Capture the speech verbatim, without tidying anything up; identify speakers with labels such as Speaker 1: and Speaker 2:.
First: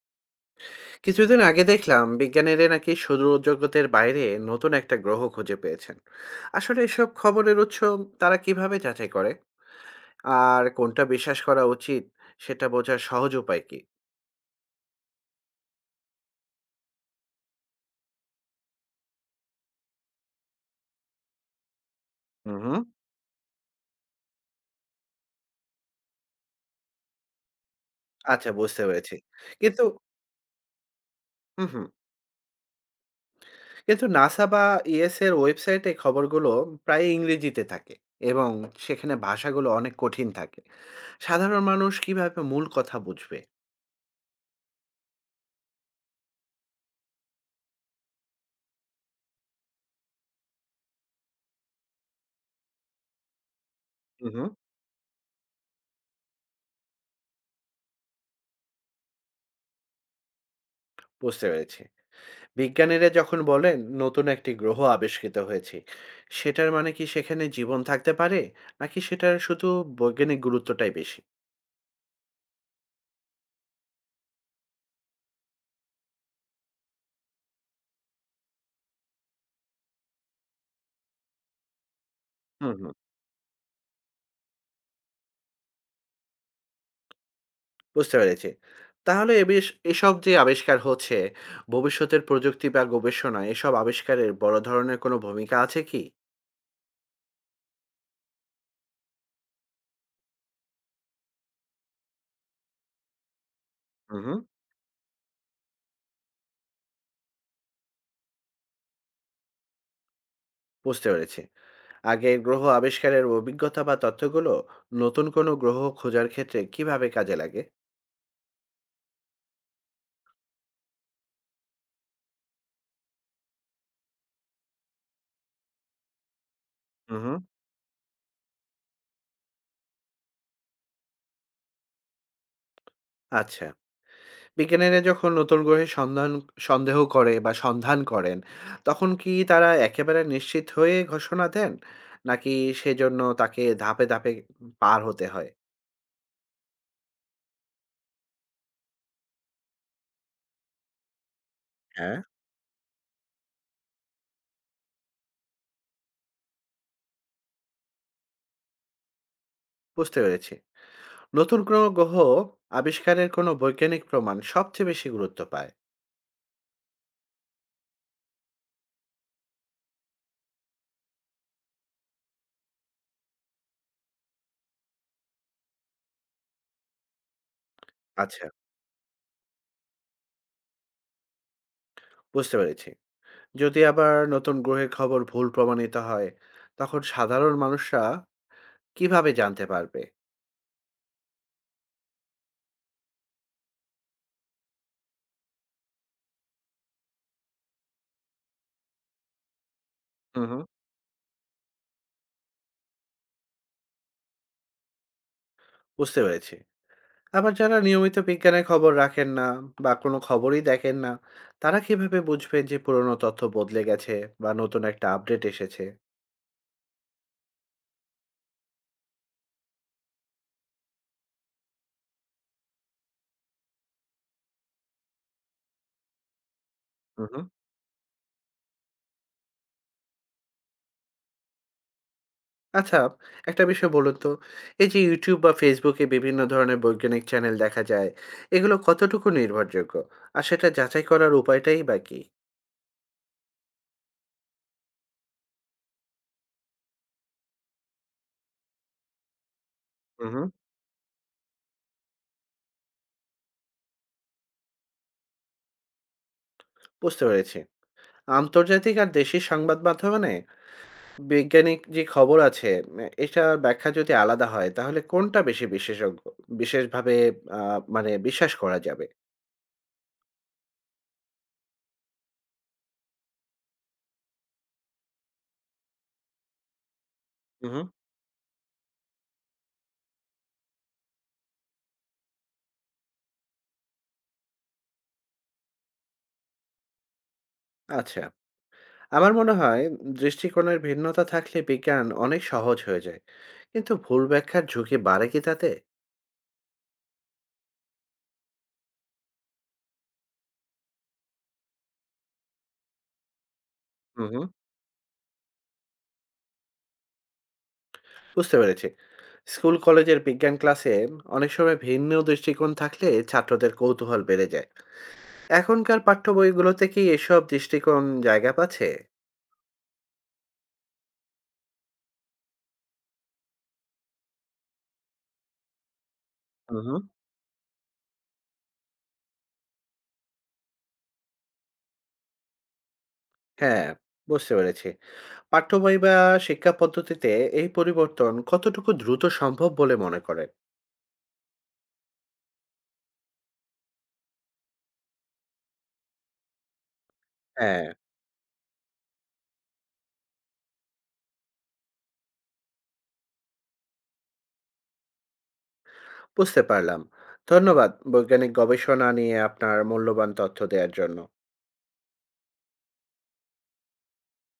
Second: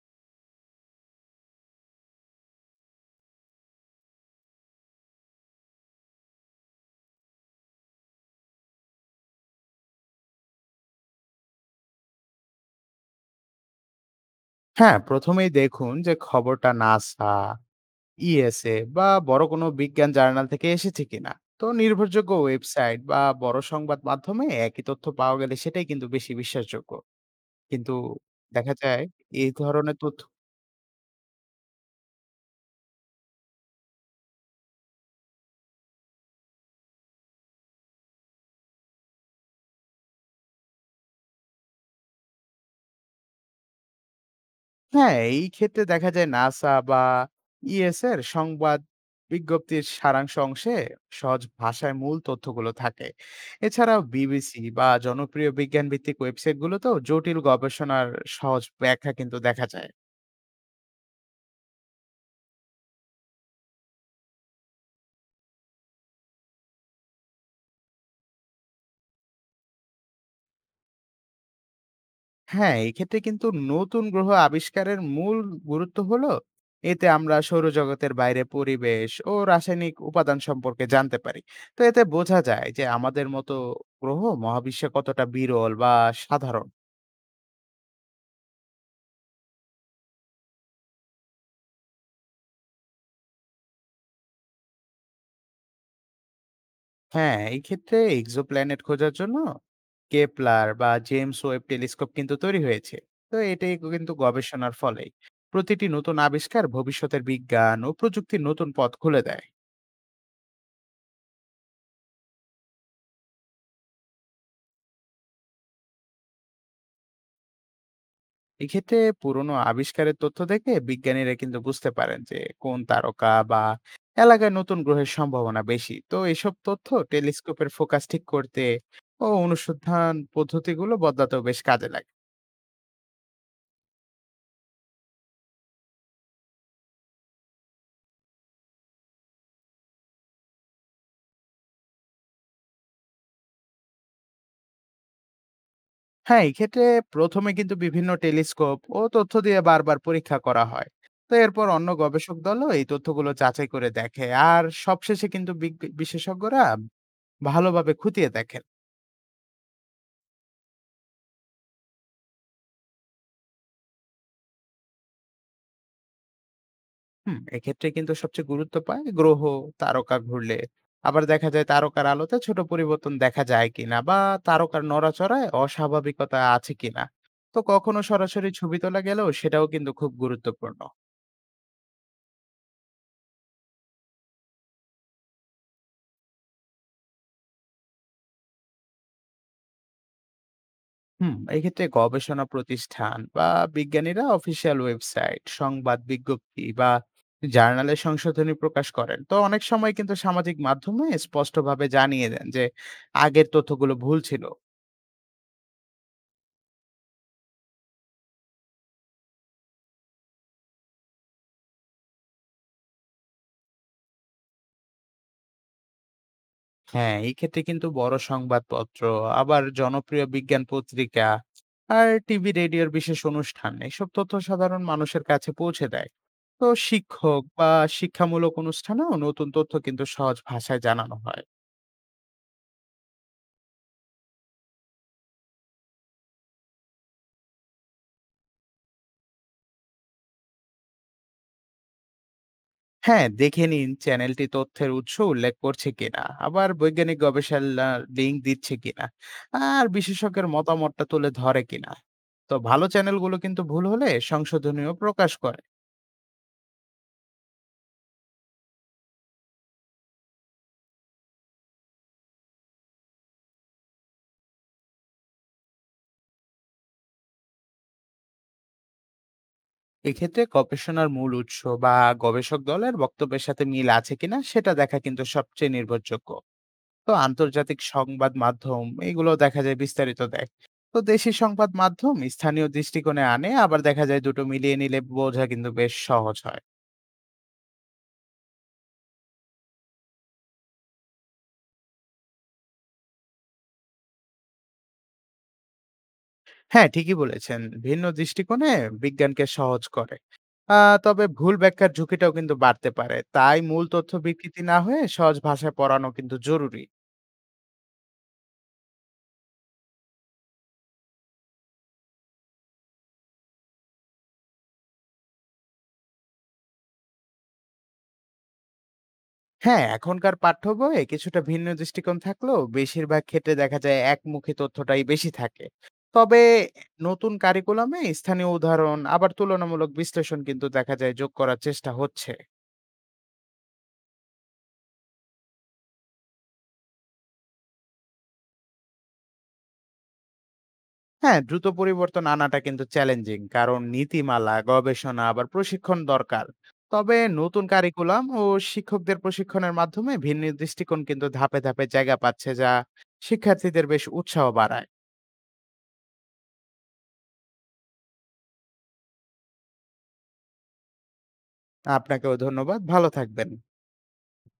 Speaker 1: কিছুদিন আগে দেখলাম বিজ্ঞানীরা নাকি সৌরজগতের বাইরে নতুন একটা গ্রহ খুঁজে পেয়েছেন। আসলে এসব খবরের উৎস তারা কিভাবে যাচাই করে আর কোনটা বিশ্বাস করা উচিত সেটা বোঝার সহজ উপায় কি?
Speaker 2: হ্যাঁ, প্রথমেই দেখুন যে খবরটা নাসা, ইএসএ বা বড় কোনো বিজ্ঞান জার্নাল থেকে এসেছে কিনা। তো নির্ভরযোগ্য
Speaker 1: হুম।
Speaker 2: ওয়েবসাইট বা বড় সংবাদ মাধ্যমে একই তথ্য পাওয়া গেলে সেটাই কিন্তু বেশি বিশ্বাসযোগ্য। কিন্তু
Speaker 1: আচ্ছা,
Speaker 2: দেখা
Speaker 1: বুঝতে
Speaker 2: যায়
Speaker 1: পেরেছি।
Speaker 2: এই
Speaker 1: কিন্তু
Speaker 2: ধরনের তথ্য।
Speaker 1: হুম হুম। কিন্তু নাসা বা ইএস এর ওয়েবসাইটে খবরগুলো প্রায় ইংরেজিতে থাকে, এবং সেখানে ভাষাগুলো অনেক কঠিন থাকে। সাধারণ মানুষ কিভাবে মূল কথা বুঝবে?
Speaker 2: হ্যাঁ, এই ক্ষেত্রে দেখা যায় নাসা বা ইএসএর সংবাদ বিজ্ঞপ্তির সারাংশ অংশে সহজ ভাষায় মূল তথ্যগুলো থাকে। এছাড়াও
Speaker 1: হুম,
Speaker 2: বিবিসি বা জনপ্রিয় বিজ্ঞান ভিত্তিক ওয়েবসাইটগুলোতেও জটিল গবেষণার সহজ ব্যাখ্যা কিন্তু দেখা যায়।
Speaker 1: বুঝতে পেরেছি। বিজ্ঞানীরা যখন বলেন নতুন একটি গ্রহ আবিষ্কৃত হয়েছে, সেটার মানে কি সেখানে জীবন থাকতে পারে, নাকি সেটার শুধু বৈজ্ঞানিক গুরুত্বটাই বেশি?
Speaker 2: হ্যাঁ এই ক্ষেত্রে কিন্তু নতুন গ্রহ আবিষ্কারের মূল গুরুত্ব হলো এতে আমরা সৌরজগতের বাইরে পরিবেশ ও রাসায়নিক উপাদান সম্পর্কে জানতে পারি। তো এতে বোঝা যায়
Speaker 1: হুম
Speaker 2: যে
Speaker 1: হুম।
Speaker 2: আমাদের মতো গ্রহ মহাবিশ্বে কতটা বিরল বা সাধারণ।
Speaker 1: বুঝতে পেরেছি। তাহলে এ বেশ এসব যে আবিষ্কার হচ্ছে, ভবিষ্যতের প্রযুক্তি বা গবেষণা, এসব আবিষ্কারের বড় ধরনের কোনো ভূমিকা আছে কি?
Speaker 2: হ্যাঁ, এই ক্ষেত্রে এক্সোপ্ল্যানেট খোঁজার জন্য কেপলার বা জেমস ওয়েব টেলিস্কোপ কিন্তু তৈরি হয়েছে। তো এটাই কিন্তু
Speaker 1: হুম হুম।
Speaker 2: গবেষণার ফলেই। প্রতিটি নতুন আবিষ্কার ভবিষ্যতের বিজ্ঞান ও প্রযুক্তির নতুন পথ খুলে দেয়।
Speaker 1: বুঝতে পেরেছি। আগের গ্রহ আবিষ্কারের অভিজ্ঞতা বা তথ্যগুলো নতুন কোনো গ্রহ খোঁজার ক্ষেত্রে কিভাবে কাজে লাগে?
Speaker 2: এক্ষেত্রে পুরনো আবিষ্কারের তথ্য দেখে বিজ্ঞানীরা কিন্তু বুঝতে পারেন যে কোন তারকা বা এলাকায় নতুন গ্রহের সম্ভাবনা বেশি। তো এসব তথ্য
Speaker 1: হুম হুম।
Speaker 2: টেলিস্কোপের ফোকাস ঠিক করতে ও অনুসন্ধান পদ্ধতিগুলো বদলাতেও বেশ কাজে লাগে।
Speaker 1: আচ্ছা, বিজ্ঞানীরা যখন নতুন গ্রহের সন্ধান সন্দেহ করে বা সন্ধান করেন, তখন কি তারা একেবারে নিশ্চিত হয়ে ঘোষণা দেন? নাকি সেজন্য তাকে ধাপে, ধাপে পার হতে হয়?
Speaker 2: হ্যাঁ এক্ষেত্রে প্রথমে কিন্তু বিভিন্ন টেলিস্কোপ ও তথ্য দিয়ে বারবার পরীক্ষা করা হয়। তো এরপর অন্য
Speaker 1: হ্যাঁ।
Speaker 2: গবেষক দলও এই তথ্যগুলো যাচাই করে দেখে। আর সবশেষে কিন্তু বিগ- বিশেষজ্ঞরা ভালোভাবে খুঁটিয়ে দেখেন।
Speaker 1: বুঝতে পেরেছি। নতুন কোনো গ্রহ আবিষ্কারের কোনো বৈজ্ঞানিক প্রমাণ সবচেয়ে বেশি গুরুত্ব পায়।
Speaker 2: হুম, এক্ষেত্রে কিন্তু সবচেয়ে গুরুত্ব পায় গ্রহ তারকা ঘুরলে, আবার দেখা যায় তারকার আলোতে ছোট পরিবর্তন দেখা যায় কিনা বা তারকার নড়াচড়ায় অস্বাভাবিকতা আছে কিনা। তো কখনো
Speaker 1: আচ্ছা।
Speaker 2: সরাসরি ছবি তোলা গেলেও সেটাও কিন্তু খুব গুরুত্বপূর্ণ।
Speaker 1: বুঝতে পেরেছি। যদি আবার নতুন গ্রহের খবর ভুল প্রমাণিত হয়, তখন সাধারণ মানুষরা কিভাবে জানতে পারবে?
Speaker 2: হুম, এক্ষেত্রে গবেষণা প্রতিষ্ঠান বা বিজ্ঞানীরা অফিসিয়াল ওয়েবসাইট, সংবাদ বিজ্ঞপ্তি বা জার্নালে সংশোধনী প্রকাশ করেন। তো অনেক সময় কিন্তু
Speaker 1: হু,
Speaker 2: সামাজিক
Speaker 1: হু।
Speaker 2: মাধ্যমে স্পষ্টভাবে জানিয়ে দেন যে আগের তথ্যগুলো ভুল ছিল।
Speaker 1: বুঝতে পেরেছি। আবার যারা নিয়মিত বিজ্ঞানের খবর রাখেন না বা কোনো খবরই দেখেন না, তারা কিভাবে বুঝবেন যে পুরনো তথ্য বদলে গেছে বা নতুন একটা আপডেট এসেছে?
Speaker 2: হ্যাঁ এই ক্ষেত্রে কিন্তু বড় সংবাদপত্র, আবার জনপ্রিয় বিজ্ঞান পত্রিকা, আর টিভি রেডিওর বিশেষ অনুষ্ঠান এসব তথ্য সাধারণ মানুষের কাছে পৌঁছে দেয়। তো
Speaker 1: হুম।
Speaker 2: শিক্ষক বা শিক্ষামূলক অনুষ্ঠানেও নতুন তথ্য কিন্তু সহজ ভাষায় জানানো হয়।
Speaker 1: আচ্ছা, একটা বিষয় বলুন তো, এই যে ইউটিউব বা ফেসবুকে বিভিন্ন ধরনের বৈজ্ঞানিক চ্যানেল দেখা যায়, এগুলো কতটুকু নির্ভরযোগ্য আর সেটা যাচাই করার উপায়টাই বা কি?
Speaker 2: হ্যাঁ, দেখে নিন চ্যানেলটি তথ্যের উৎস উল্লেখ করছে কিনা, আবার বৈজ্ঞানিক গবেষণার লিঙ্ক দিচ্ছে কিনা, আর
Speaker 1: হুম।
Speaker 2: বিশেষজ্ঞের মতামতটা তুলে ধরে কিনা। তো ভালো চ্যানেলগুলো কিন্তু ভুল হলে সংশোধনীয় প্রকাশ করে।
Speaker 1: বুঝতে পেরেছি। আন্তর্জাতিক আর দেশি সংবাদ মাধ্যমে বৈজ্ঞানিক যে খবর আছে, উম, এটার ব্যাখ্যা যদি আলাদা হয় তাহলে কোনটা বেশি বিশেষজ্ঞ, বিশেষভাবে আহ, মানে বিশ্বাস করা যাবে?
Speaker 2: এক্ষেত্রে গবেষণার মূল উৎস বা গবেষক দলের বক্তব্যের সাথে মিল আছে কিনা সেটা দেখা কিন্তু সবচেয়ে নির্ভরযোগ্য। তো
Speaker 1: হুম।
Speaker 2: আন্তর্জাতিক সংবাদ মাধ্যম এগুলো দেখা যায় বিস্তারিত দেয়। তো দেশি সংবাদ মাধ্যম স্থানীয় দৃষ্টিকোণে আনে, আবার দেখা যায় দুটো মিলিয়ে নিলে বোঝা কিন্তু বেশ সহজ হয়।
Speaker 1: আচ্ছা, আমার মনে হয় দৃষ্টিকোণের ভিন্নতা থাকলে বিজ্ঞান অনেক সহজ হয়ে যায়, কিন্তু ভুল ব্যাখ্যার ঝুঁকি বাড়ে কি তাতে?
Speaker 2: হ্যাঁ, ঠিকই বলেছেন। ভিন্ন দৃষ্টিকোণে বিজ্ঞানকে সহজ করে। আ তবে ভুল ব্যাখ্যার ঝুঁকিটাও কিন্তু বাড়তে পারে। তাই মূল তথ্য
Speaker 1: হুম।
Speaker 2: বিকৃতি না হয়ে সহজ ভাষায় পড়ানো কিন্তু জরুরি।
Speaker 1: বুঝতে পেরেছি। স্কুল কলেজের বিজ্ঞান ক্লাসে অনেক সময় ভিন্ন দৃষ্টিকোণ থাকলে ছাত্রদের কৌতূহল বেড়ে যায়। এখনকার পাঠ্য বইগুলোতে কি এসব দৃষ্টিকোণ জায়গা পাচ্ছে?
Speaker 2: হ্যাঁ, এখনকার পাঠ্য বইয়ে কিছুটা ভিন্ন দৃষ্টিকোণ থাকলেও বেশিরভাগ ক্ষেত্রে দেখা যায় একমুখী তথ্যটাই বেশি থাকে। তবে
Speaker 1: হুম।
Speaker 2: নতুন কারিকুলামে স্থানীয় উদাহরণ, আবার তুলনামূলক বিশ্লেষণ কিন্তু দেখা যায় যোগ করার চেষ্টা হচ্ছে।
Speaker 1: হ্যাঁ, বুঝতে পেরেছি। পাঠ্য বই বা শিক্ষা পদ্ধতিতে এই পরিবর্তন কতটুকু দ্রুত সম্ভব বলে মনে করেন?
Speaker 2: হ্যাঁ, দ্রুত পরিবর্তন আনাটা কিন্তু চ্যালেঞ্জিং, কারণ নীতিমালা, গবেষণা, আবার প্রশিক্ষণ দরকার। তবে নতুন
Speaker 1: হ্যাঁ,
Speaker 2: কারিকুলাম ও শিক্ষকদের প্রশিক্ষণের মাধ্যমে ভিন্ন দৃষ্টিকোণ কিন্তু ধাপে ধাপে জায়গা পাচ্ছে, যা শিক্ষার্থীদের বেশ উৎসাহ বাড়ায়।
Speaker 1: বুঝতে পারলাম। ধন্যবাদ বৈজ্ঞানিক গবেষণা নিয়ে আপনার মূল্যবান তথ্য দেওয়ার জন্য।
Speaker 2: আপনাকেও ধন্যবাদ, ভালো থাকবেন।